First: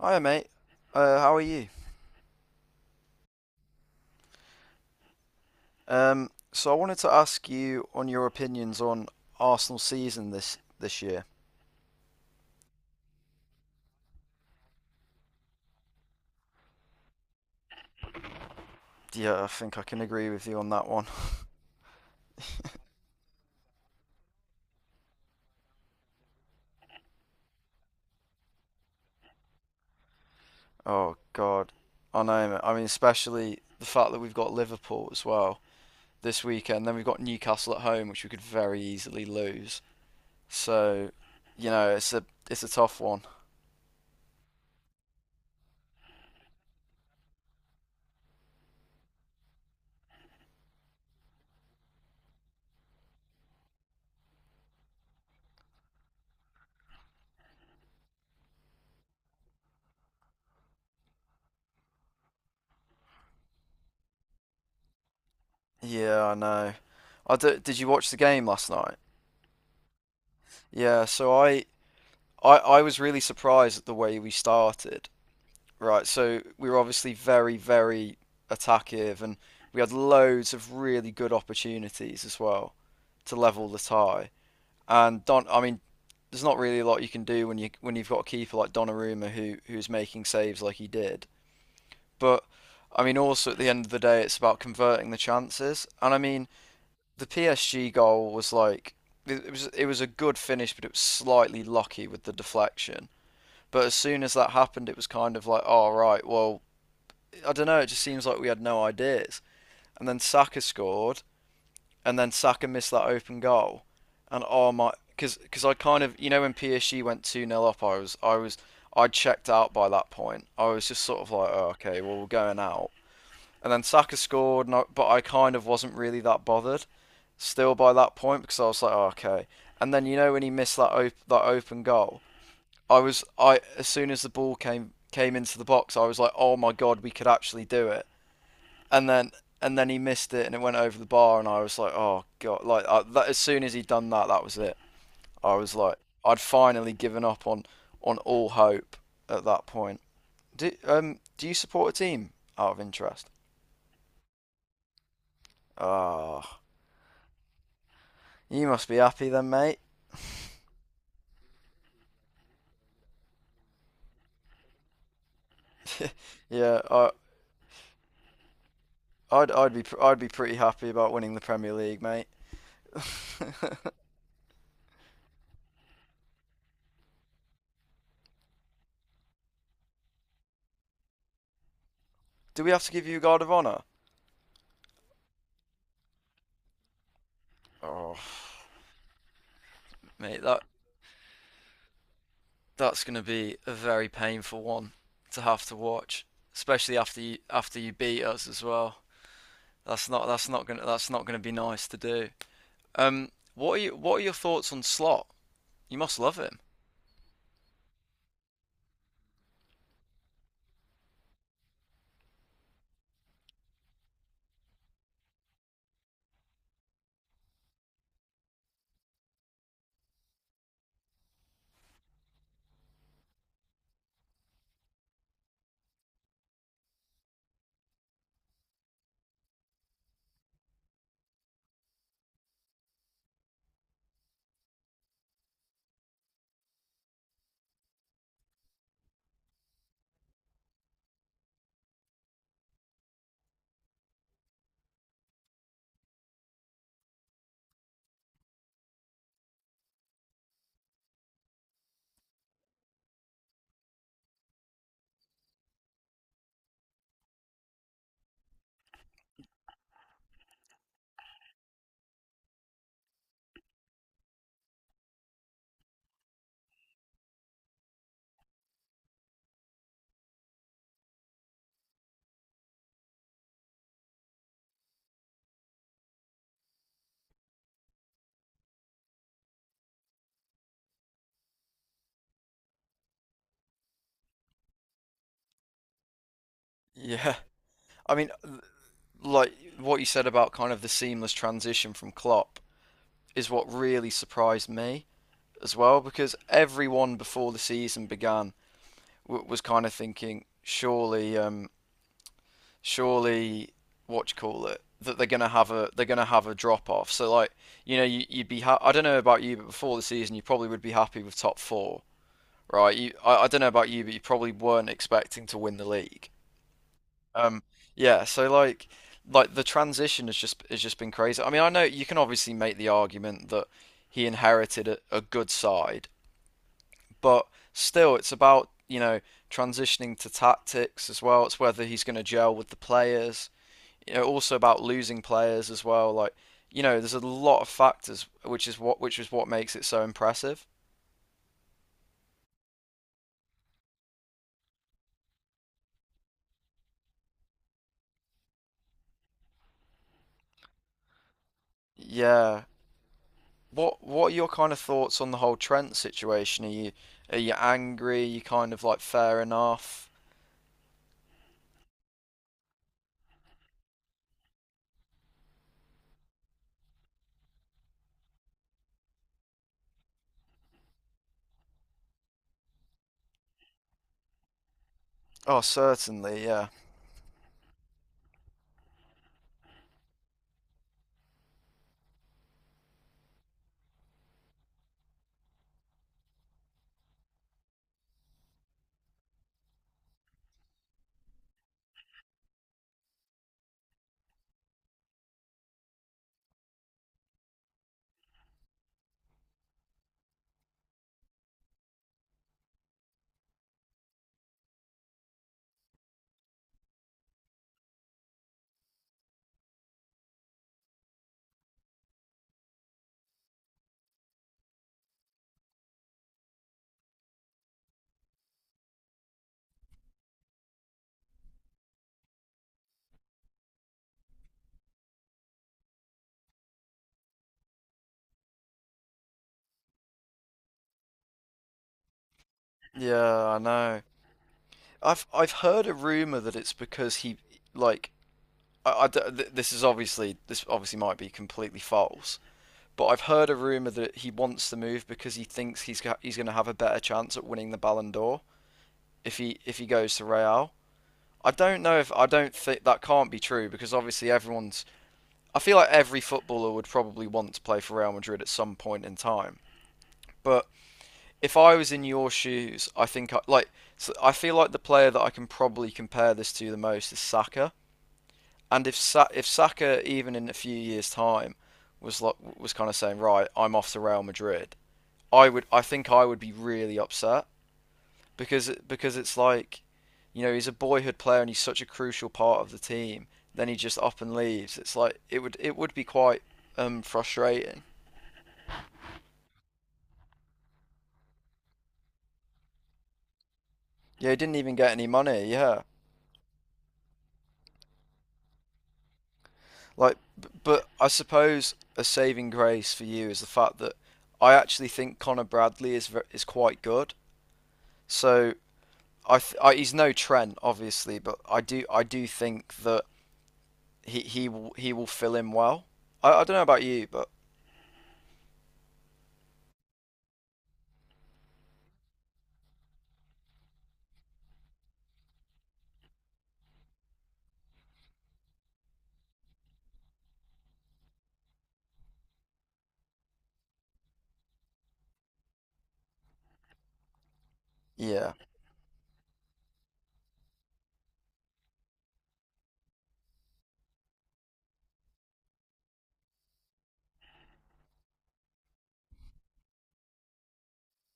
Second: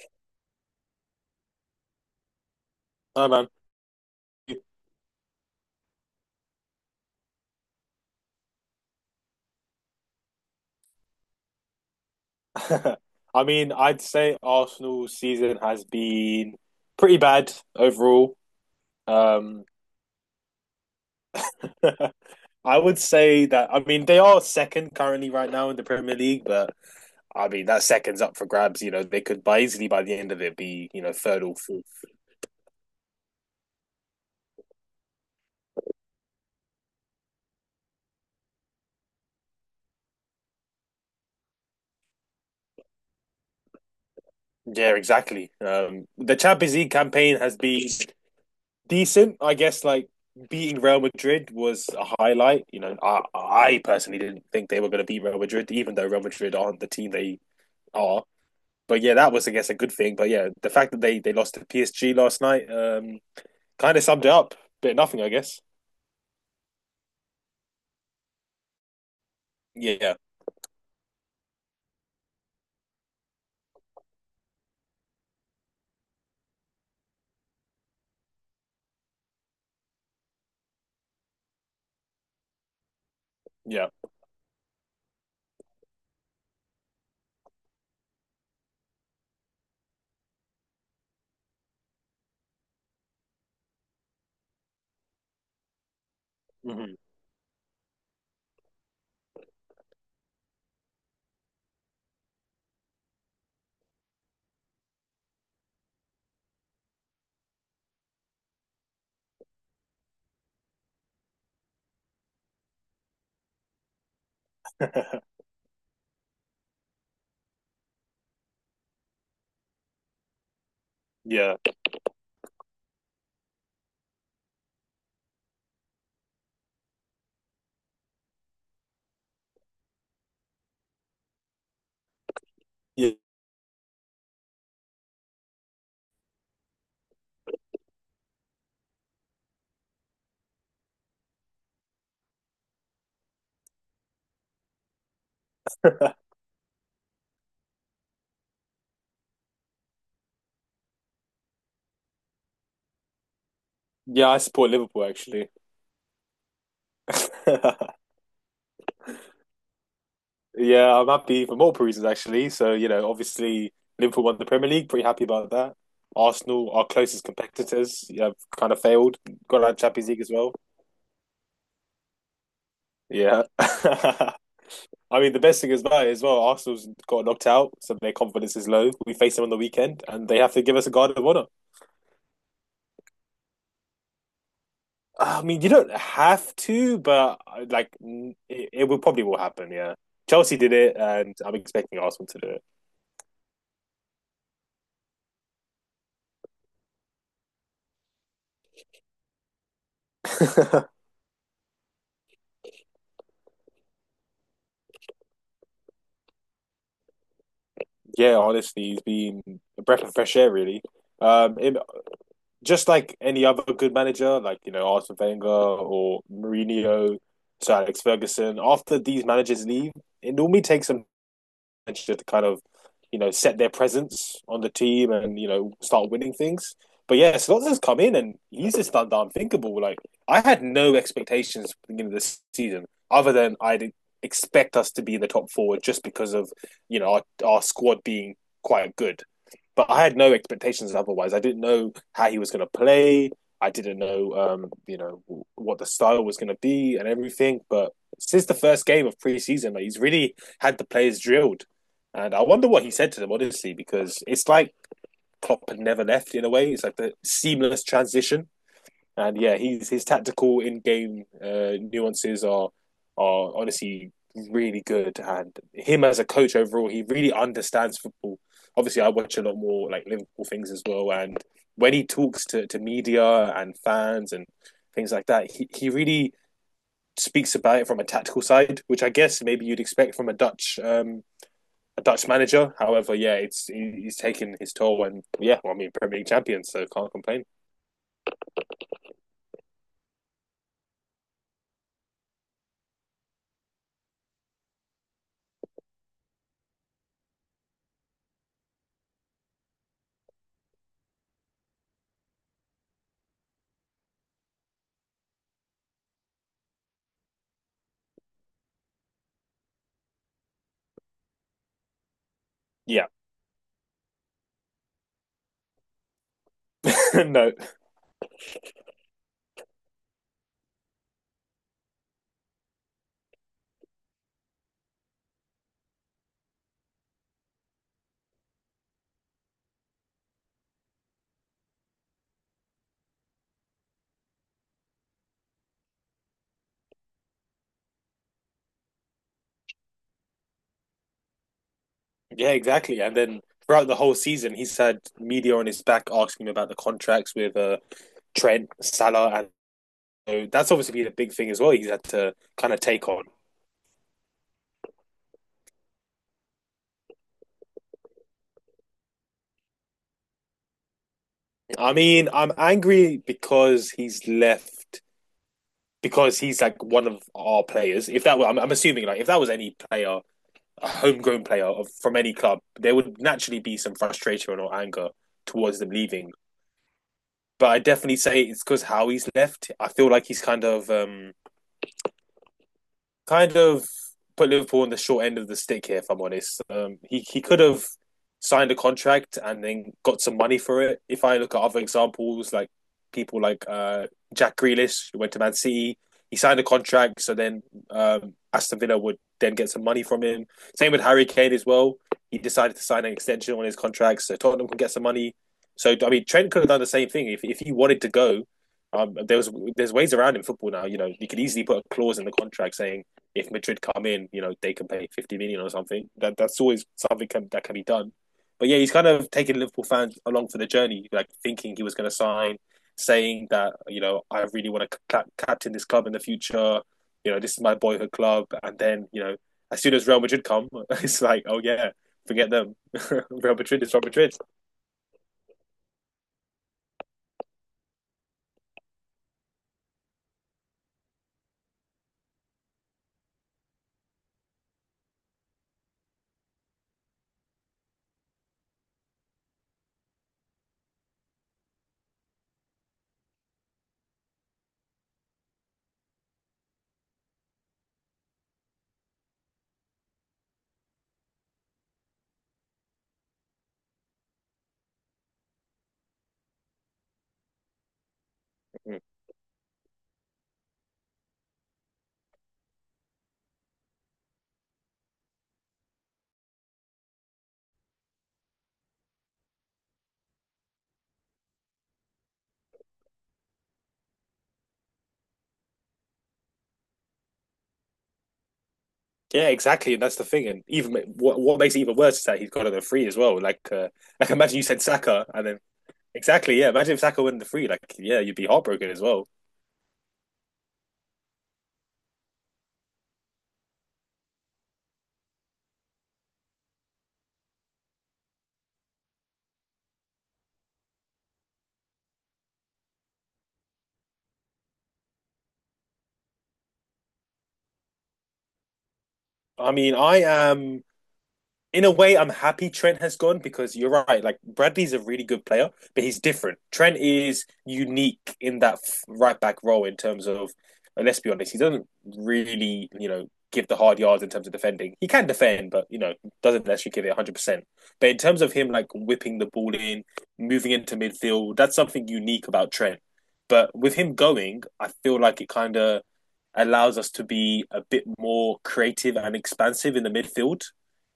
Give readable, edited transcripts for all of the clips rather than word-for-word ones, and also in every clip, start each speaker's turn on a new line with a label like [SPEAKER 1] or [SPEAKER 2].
[SPEAKER 1] Hi, mate. How are you?
[SPEAKER 2] No, man.
[SPEAKER 1] So I wanted to ask you on your opinions on Arsenal season this year.
[SPEAKER 2] I mean, I'd say Arsenal's season has been pretty bad overall.
[SPEAKER 1] Yeah, I
[SPEAKER 2] Um,
[SPEAKER 1] think I can agree with you on that one.
[SPEAKER 2] I would say that, I mean, they are second currently right now in the Premier League, but I mean, that second's up for grabs. They could by easily by the end of it be,
[SPEAKER 1] Oh
[SPEAKER 2] third or
[SPEAKER 1] God,
[SPEAKER 2] fourth.
[SPEAKER 1] I know, mate. I mean, especially the fact that we've got Liverpool as well this weekend. Then we've got Newcastle at home, which we could very easily lose. So, it's a it's a tough one.
[SPEAKER 2] Yeah, exactly. The Champions League campaign has been decent, I guess. Like beating Real Madrid was a highlight. You know, I personally didn't think they were going to beat Real Madrid, even though Real Madrid aren't the team they are. But yeah, that was I guess a good thing. But yeah, the fact that they lost to PSG last night kind of summed it up. Bit of nothing, I guess.
[SPEAKER 1] Yeah, I know. I d Did you watch the game last night?
[SPEAKER 2] Yeah,
[SPEAKER 1] Yeah, so I, I was really surprised at the way we started. Right, so we were obviously very, very attackive, and we had loads of really good opportunities as well to level the
[SPEAKER 2] yeah,
[SPEAKER 1] tie. I mean, there's not really a lot you can do when you've got a keeper like Donnarumma who's making saves like he did. But I mean, also at the end of the day, it's about converting the chances. And I mean,
[SPEAKER 2] hmm
[SPEAKER 1] the PSG goal was like it was a good finish, but it was slightly lucky with the deflection. But as soon as that happened, it was kind of like, oh right, well I don't know. It just seems like we had no ideas. And then Saka scored, and then Saka missed that open goal, and oh my, because I kind of, you know, when PSG went two nil up, I was, I checked out by that point. I was just sort of like,
[SPEAKER 2] yeah,
[SPEAKER 1] oh, okay, well we're going out. And then Saka scored, and I, But I kind of wasn't really that bothered still by that point because I was like, oh, okay. And then you know when he missed that open goal, I
[SPEAKER 2] yeah,
[SPEAKER 1] was I as soon as the ball came into the box, I was like, oh my god, we could actually do it. And then he missed it and it went over the bar and I was like, oh god! As soon as he'd done that, that was it. I was like, I'd finally given up on all hope at that point. Do you support a team out of interest?
[SPEAKER 2] yeah. I support Liverpool actually.
[SPEAKER 1] Ah, oh, you must be happy then, mate.
[SPEAKER 2] Yeah, I'm happy for multiple reasons actually. So, you know, obviously Liverpool won the Premier League, pretty happy about that. Arsenal,
[SPEAKER 1] Yeah,
[SPEAKER 2] our
[SPEAKER 1] I
[SPEAKER 2] closest competitors, yeah, have kind of failed.
[SPEAKER 1] I'd
[SPEAKER 2] Got
[SPEAKER 1] I'd
[SPEAKER 2] out
[SPEAKER 1] be
[SPEAKER 2] Champions
[SPEAKER 1] I'd
[SPEAKER 2] League
[SPEAKER 1] be
[SPEAKER 2] as well.
[SPEAKER 1] pretty happy about winning the Premier League, mate.
[SPEAKER 2] Yeah. I mean, the best thing is that as well, Arsenal's got knocked out, so their confidence is low. We face them on the weekend, and they have to give us a guard of honor.
[SPEAKER 1] Do we have to give you a guard of honour?
[SPEAKER 2] I mean, you don't have to, but like,
[SPEAKER 1] Oh,
[SPEAKER 2] it will probably will happen. Yeah,
[SPEAKER 1] mate,
[SPEAKER 2] Chelsea did it, and I'm expecting Arsenal to do
[SPEAKER 1] that's going to be a very painful one to have to watch, especially after you beat us as well.
[SPEAKER 2] it.
[SPEAKER 1] That's not gonna be nice to do. What are you what are your thoughts on Slot? You must love him.
[SPEAKER 2] Yeah, honestly, he's been a breath of fresh air, really. Um, in, just like any other good manager, like you know Arsene Wenger or Mourinho, Sir Alex Ferguson. After these managers leave, it normally takes them to kind of you know set their presence on the team and you know start winning things. But yeah, Slotter's come in and he's just done the unthinkable. Like I had no expectations at the beginning of this season, other than I did expect us to be in the top four just because of you know our squad being quite good but I had no expectations otherwise. I didn't know how he was going to play. I didn't know, you know, what the style was going to be and everything. But since the first game of preseason, like, he's really had the players drilled. And I wonder what he said to them, honestly, because it's like Klopp had never left in a way. It's like the seamless transition and yeah, he's his tactical in game nuances are honestly really good. And him as a coach overall, he really understands football. Obviously, I watch a lot more like Liverpool things as well. And when he talks to media and fans and things like that, he really speaks about it from a tactical side, which I guess maybe you'd expect from a Dutch manager. However, yeah, it's he's taken his toll, and yeah, well, I mean Premier League champions, so can't
[SPEAKER 1] Yeah,
[SPEAKER 2] complain.
[SPEAKER 1] I mean, like what you said about kind of the seamless transition from Klopp is what really surprised me as well because everyone before the season began was kind of thinking surely, surely what you call it, that they're gonna have a drop off. So like, you know, you'd be I don't know about you, but before the season you probably would be happy with top four, right?
[SPEAKER 2] Yeah,
[SPEAKER 1] I don't know about you, but you probably weren't expecting to win the league.
[SPEAKER 2] no,
[SPEAKER 1] Um, yeah. So like the transition has just been crazy. I mean, I know you can obviously make the argument that he inherited a good side, but still it's about, you know, transitioning to tactics as well. It's whether he's going to gel with the players, you know, also about losing players as well. Like, you know, there's a lot of factors, which is what makes it so impressive.
[SPEAKER 2] yeah, exactly. And then throughout the whole season, he's had media on his back asking him about the contracts with Trent, Salah, and so that's obviously been a big thing as well. He's had to
[SPEAKER 1] Yeah.
[SPEAKER 2] kind of take on.
[SPEAKER 1] What are your kind of thoughts on the whole Trent situation? Are you angry? Are you kind of like fair enough?
[SPEAKER 2] I mean, I'm angry because he's left because he's like one of our players. If that were, I'm assuming like if that was any player a homegrown player from any club, there would naturally be some frustration or anger
[SPEAKER 1] Oh,
[SPEAKER 2] towards them leaving.
[SPEAKER 1] certainly, yeah.
[SPEAKER 2] But I definitely say it's because how he's left. I feel like he's kind of kind of put Liverpool on the short end of the stick here, if I'm honest. He could have signed a contract and then got some money for it. If I look at other examples, like people like Jack Grealish, who went to Man City, he signed a contract, so then Aston Villa would then get some money from him. Same with Harry Kane as well. He decided to sign an extension on his contract, so Tottenham can get some money. So I mean, Trent could have done the same thing if he wanted to go. There's ways around in football now. You know, you could easily put a clause in the contract saying if Madrid come in, you know, they can pay 50 million or something. That's always something can, that can be done. But yeah, he's kind of taking Liverpool fans along for the journey, like thinking he was going to sign, saying that you know I really want to captain this club in the future. You know, this is my boyhood club, and then you know, as soon as Real Madrid come, it's like, oh yeah, forget them.
[SPEAKER 1] Yeah,
[SPEAKER 2] Real
[SPEAKER 1] I
[SPEAKER 2] Madrid is
[SPEAKER 1] know.
[SPEAKER 2] Real Madrid.
[SPEAKER 1] I've heard a rumor that it's because he, like, this is obviously, this obviously might be completely false, but I've heard a rumor that he wants the move because he thinks he's going to have a better chance at winning the Ballon d'Or if he goes to Real. I don't think that can't be true because obviously everyone's. I feel like every footballer would probably want to play for Real Madrid at some point in time. But if I was in your shoes, I think I, like so I feel like the player that I can probably compare this to the most is Saka. And
[SPEAKER 2] Mm.
[SPEAKER 1] If Saka, even in a few years time, was like, was kind of saying, right, I'm off to Real Madrid, I think I would be really upset because it's like, you know, he's a boyhood player and he's such a crucial part of the team. Then he just up and leaves. It's like it would, be quite frustrating.
[SPEAKER 2] Yeah, exactly, and that's the thing. And even what makes it even worse is that he's got it on the free as well.
[SPEAKER 1] Yeah,
[SPEAKER 2] Like
[SPEAKER 1] he didn't
[SPEAKER 2] imagine you
[SPEAKER 1] even
[SPEAKER 2] said
[SPEAKER 1] get any
[SPEAKER 2] Saka,
[SPEAKER 1] money.
[SPEAKER 2] and then
[SPEAKER 1] Yeah,
[SPEAKER 2] exactly, yeah. Imagine if Saka won the free, like, yeah, you'd be heartbroken as well.
[SPEAKER 1] like, but I suppose a saving grace for you is the fact that I actually think Connor Bradley is quite good. So I, th- I he's no Trent obviously, but I do think that he will fill in well. I don't know about you, but
[SPEAKER 2] I mean, I am. In a way, I'm happy Trent has gone because you're right. Like Bradley's a really good player, but he's different. Trent is unique in that right back role in terms of, let's be honest, he doesn't really, you know, give the hard yards in terms of defending. He can defend, but you know, doesn't actually give it 100% percent. But in
[SPEAKER 1] yeah.
[SPEAKER 2] terms of him like whipping the ball in, moving into midfield, that's something unique about Trent. But with him going, I feel like it kind of allows us to be a bit more creative and expansive in the midfield.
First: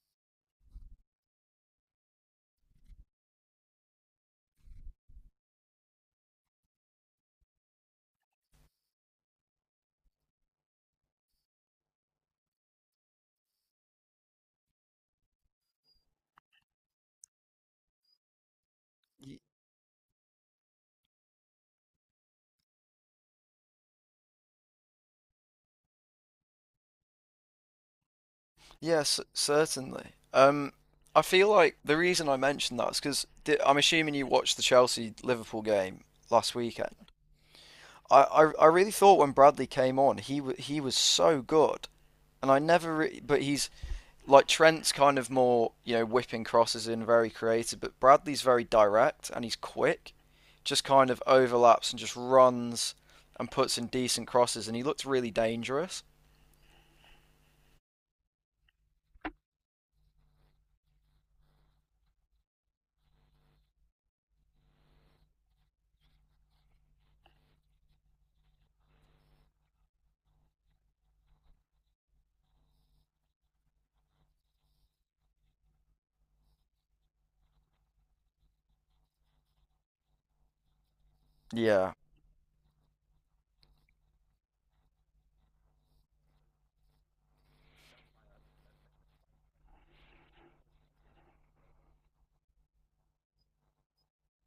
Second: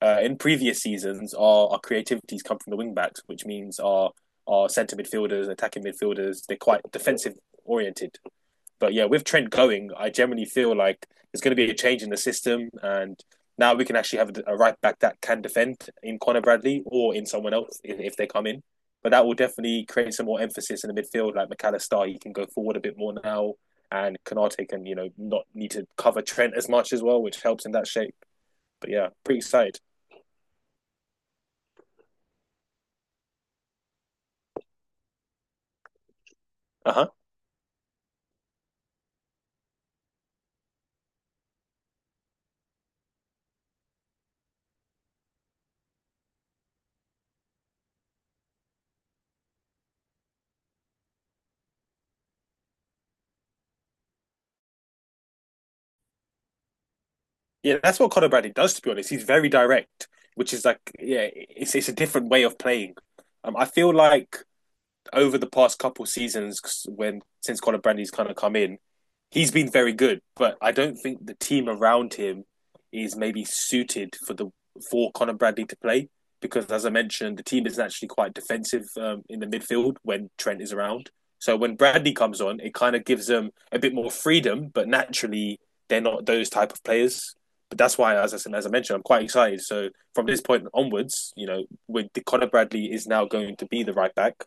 [SPEAKER 2] In previous seasons, our creativities come from the wing backs, which means our centre midfielders, attacking midfielders, they're quite defensive oriented. But yeah, with Trent going, I generally feel like there's going to be a change in the system, and now we can actually have a right back that can defend in Connor Bradley or in someone else if they come in. But that will
[SPEAKER 1] Y-
[SPEAKER 2] definitely create some more emphasis in the midfield. Like McAllister, he can go forward a bit more now, and Kanate can you know not need to cover Trent as much as well, which helps in that shape. But
[SPEAKER 1] Yeah,
[SPEAKER 2] yeah,
[SPEAKER 1] c
[SPEAKER 2] pretty excited.
[SPEAKER 1] certainly. I feel like the reason I mentioned that is because I'm assuming you watched the Chelsea Liverpool game last
[SPEAKER 2] Uh
[SPEAKER 1] weekend.
[SPEAKER 2] huh.
[SPEAKER 1] I really thought when Bradley came on, he was so good, and I never re but he's like, Trent's kind of more, you know, whipping crosses in, very creative, but Bradley's very direct and he's quick, just kind of overlaps and just runs and puts in decent crosses, and he looked really dangerous.
[SPEAKER 2] Yeah, that's what Connor Bradley does. To be honest, he's very direct, which is like yeah, it's a different way of playing. I feel like over the past couple seasons, when since Colin Brandy's kind of come in, he's been very good. But I don't think the team around him is maybe suited for the for Colin Brandy to play because, as I mentioned, the team is actually quite defensive in the midfield when Trent is around. So when
[SPEAKER 1] Yeah.
[SPEAKER 2] Brandy comes on, it kind of gives them a bit more freedom. But naturally, they're not those type of players. But that's why, as I said, as I mentioned, I'm quite excited. So from this point onwards, you know, with the Conor Bradley is now going to be the right back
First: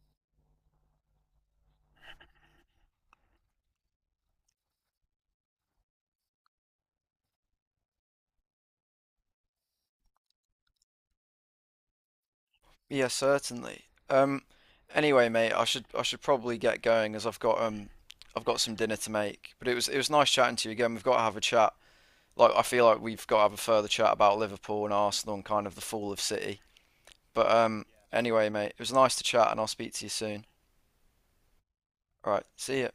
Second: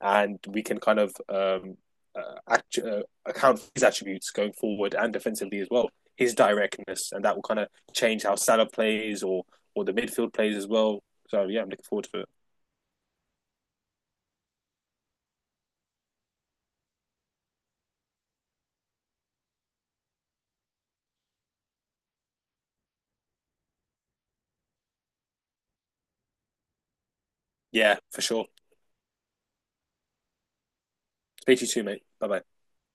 [SPEAKER 2] and we can kind of account for his attributes going forward and defensively as well. His directness, and that will kind of change how Salah plays or the midfield plays as well. So yeah, I'm looking forward to it.
[SPEAKER 1] Yeah, certainly. Um, anyway, mate, I should probably get going as I've got some dinner to make. But it was nice chatting to you again. We've got to have a chat. Like I feel like we've got to have a further chat about Liverpool and Arsenal and kind of the fall of City. But um,
[SPEAKER 2] Yeah, for sure.
[SPEAKER 1] anyway, mate, it was nice to chat, and I'll speak to you soon.
[SPEAKER 2] Speak to you too, mate. Bye
[SPEAKER 1] All
[SPEAKER 2] bye.
[SPEAKER 1] right, see ya.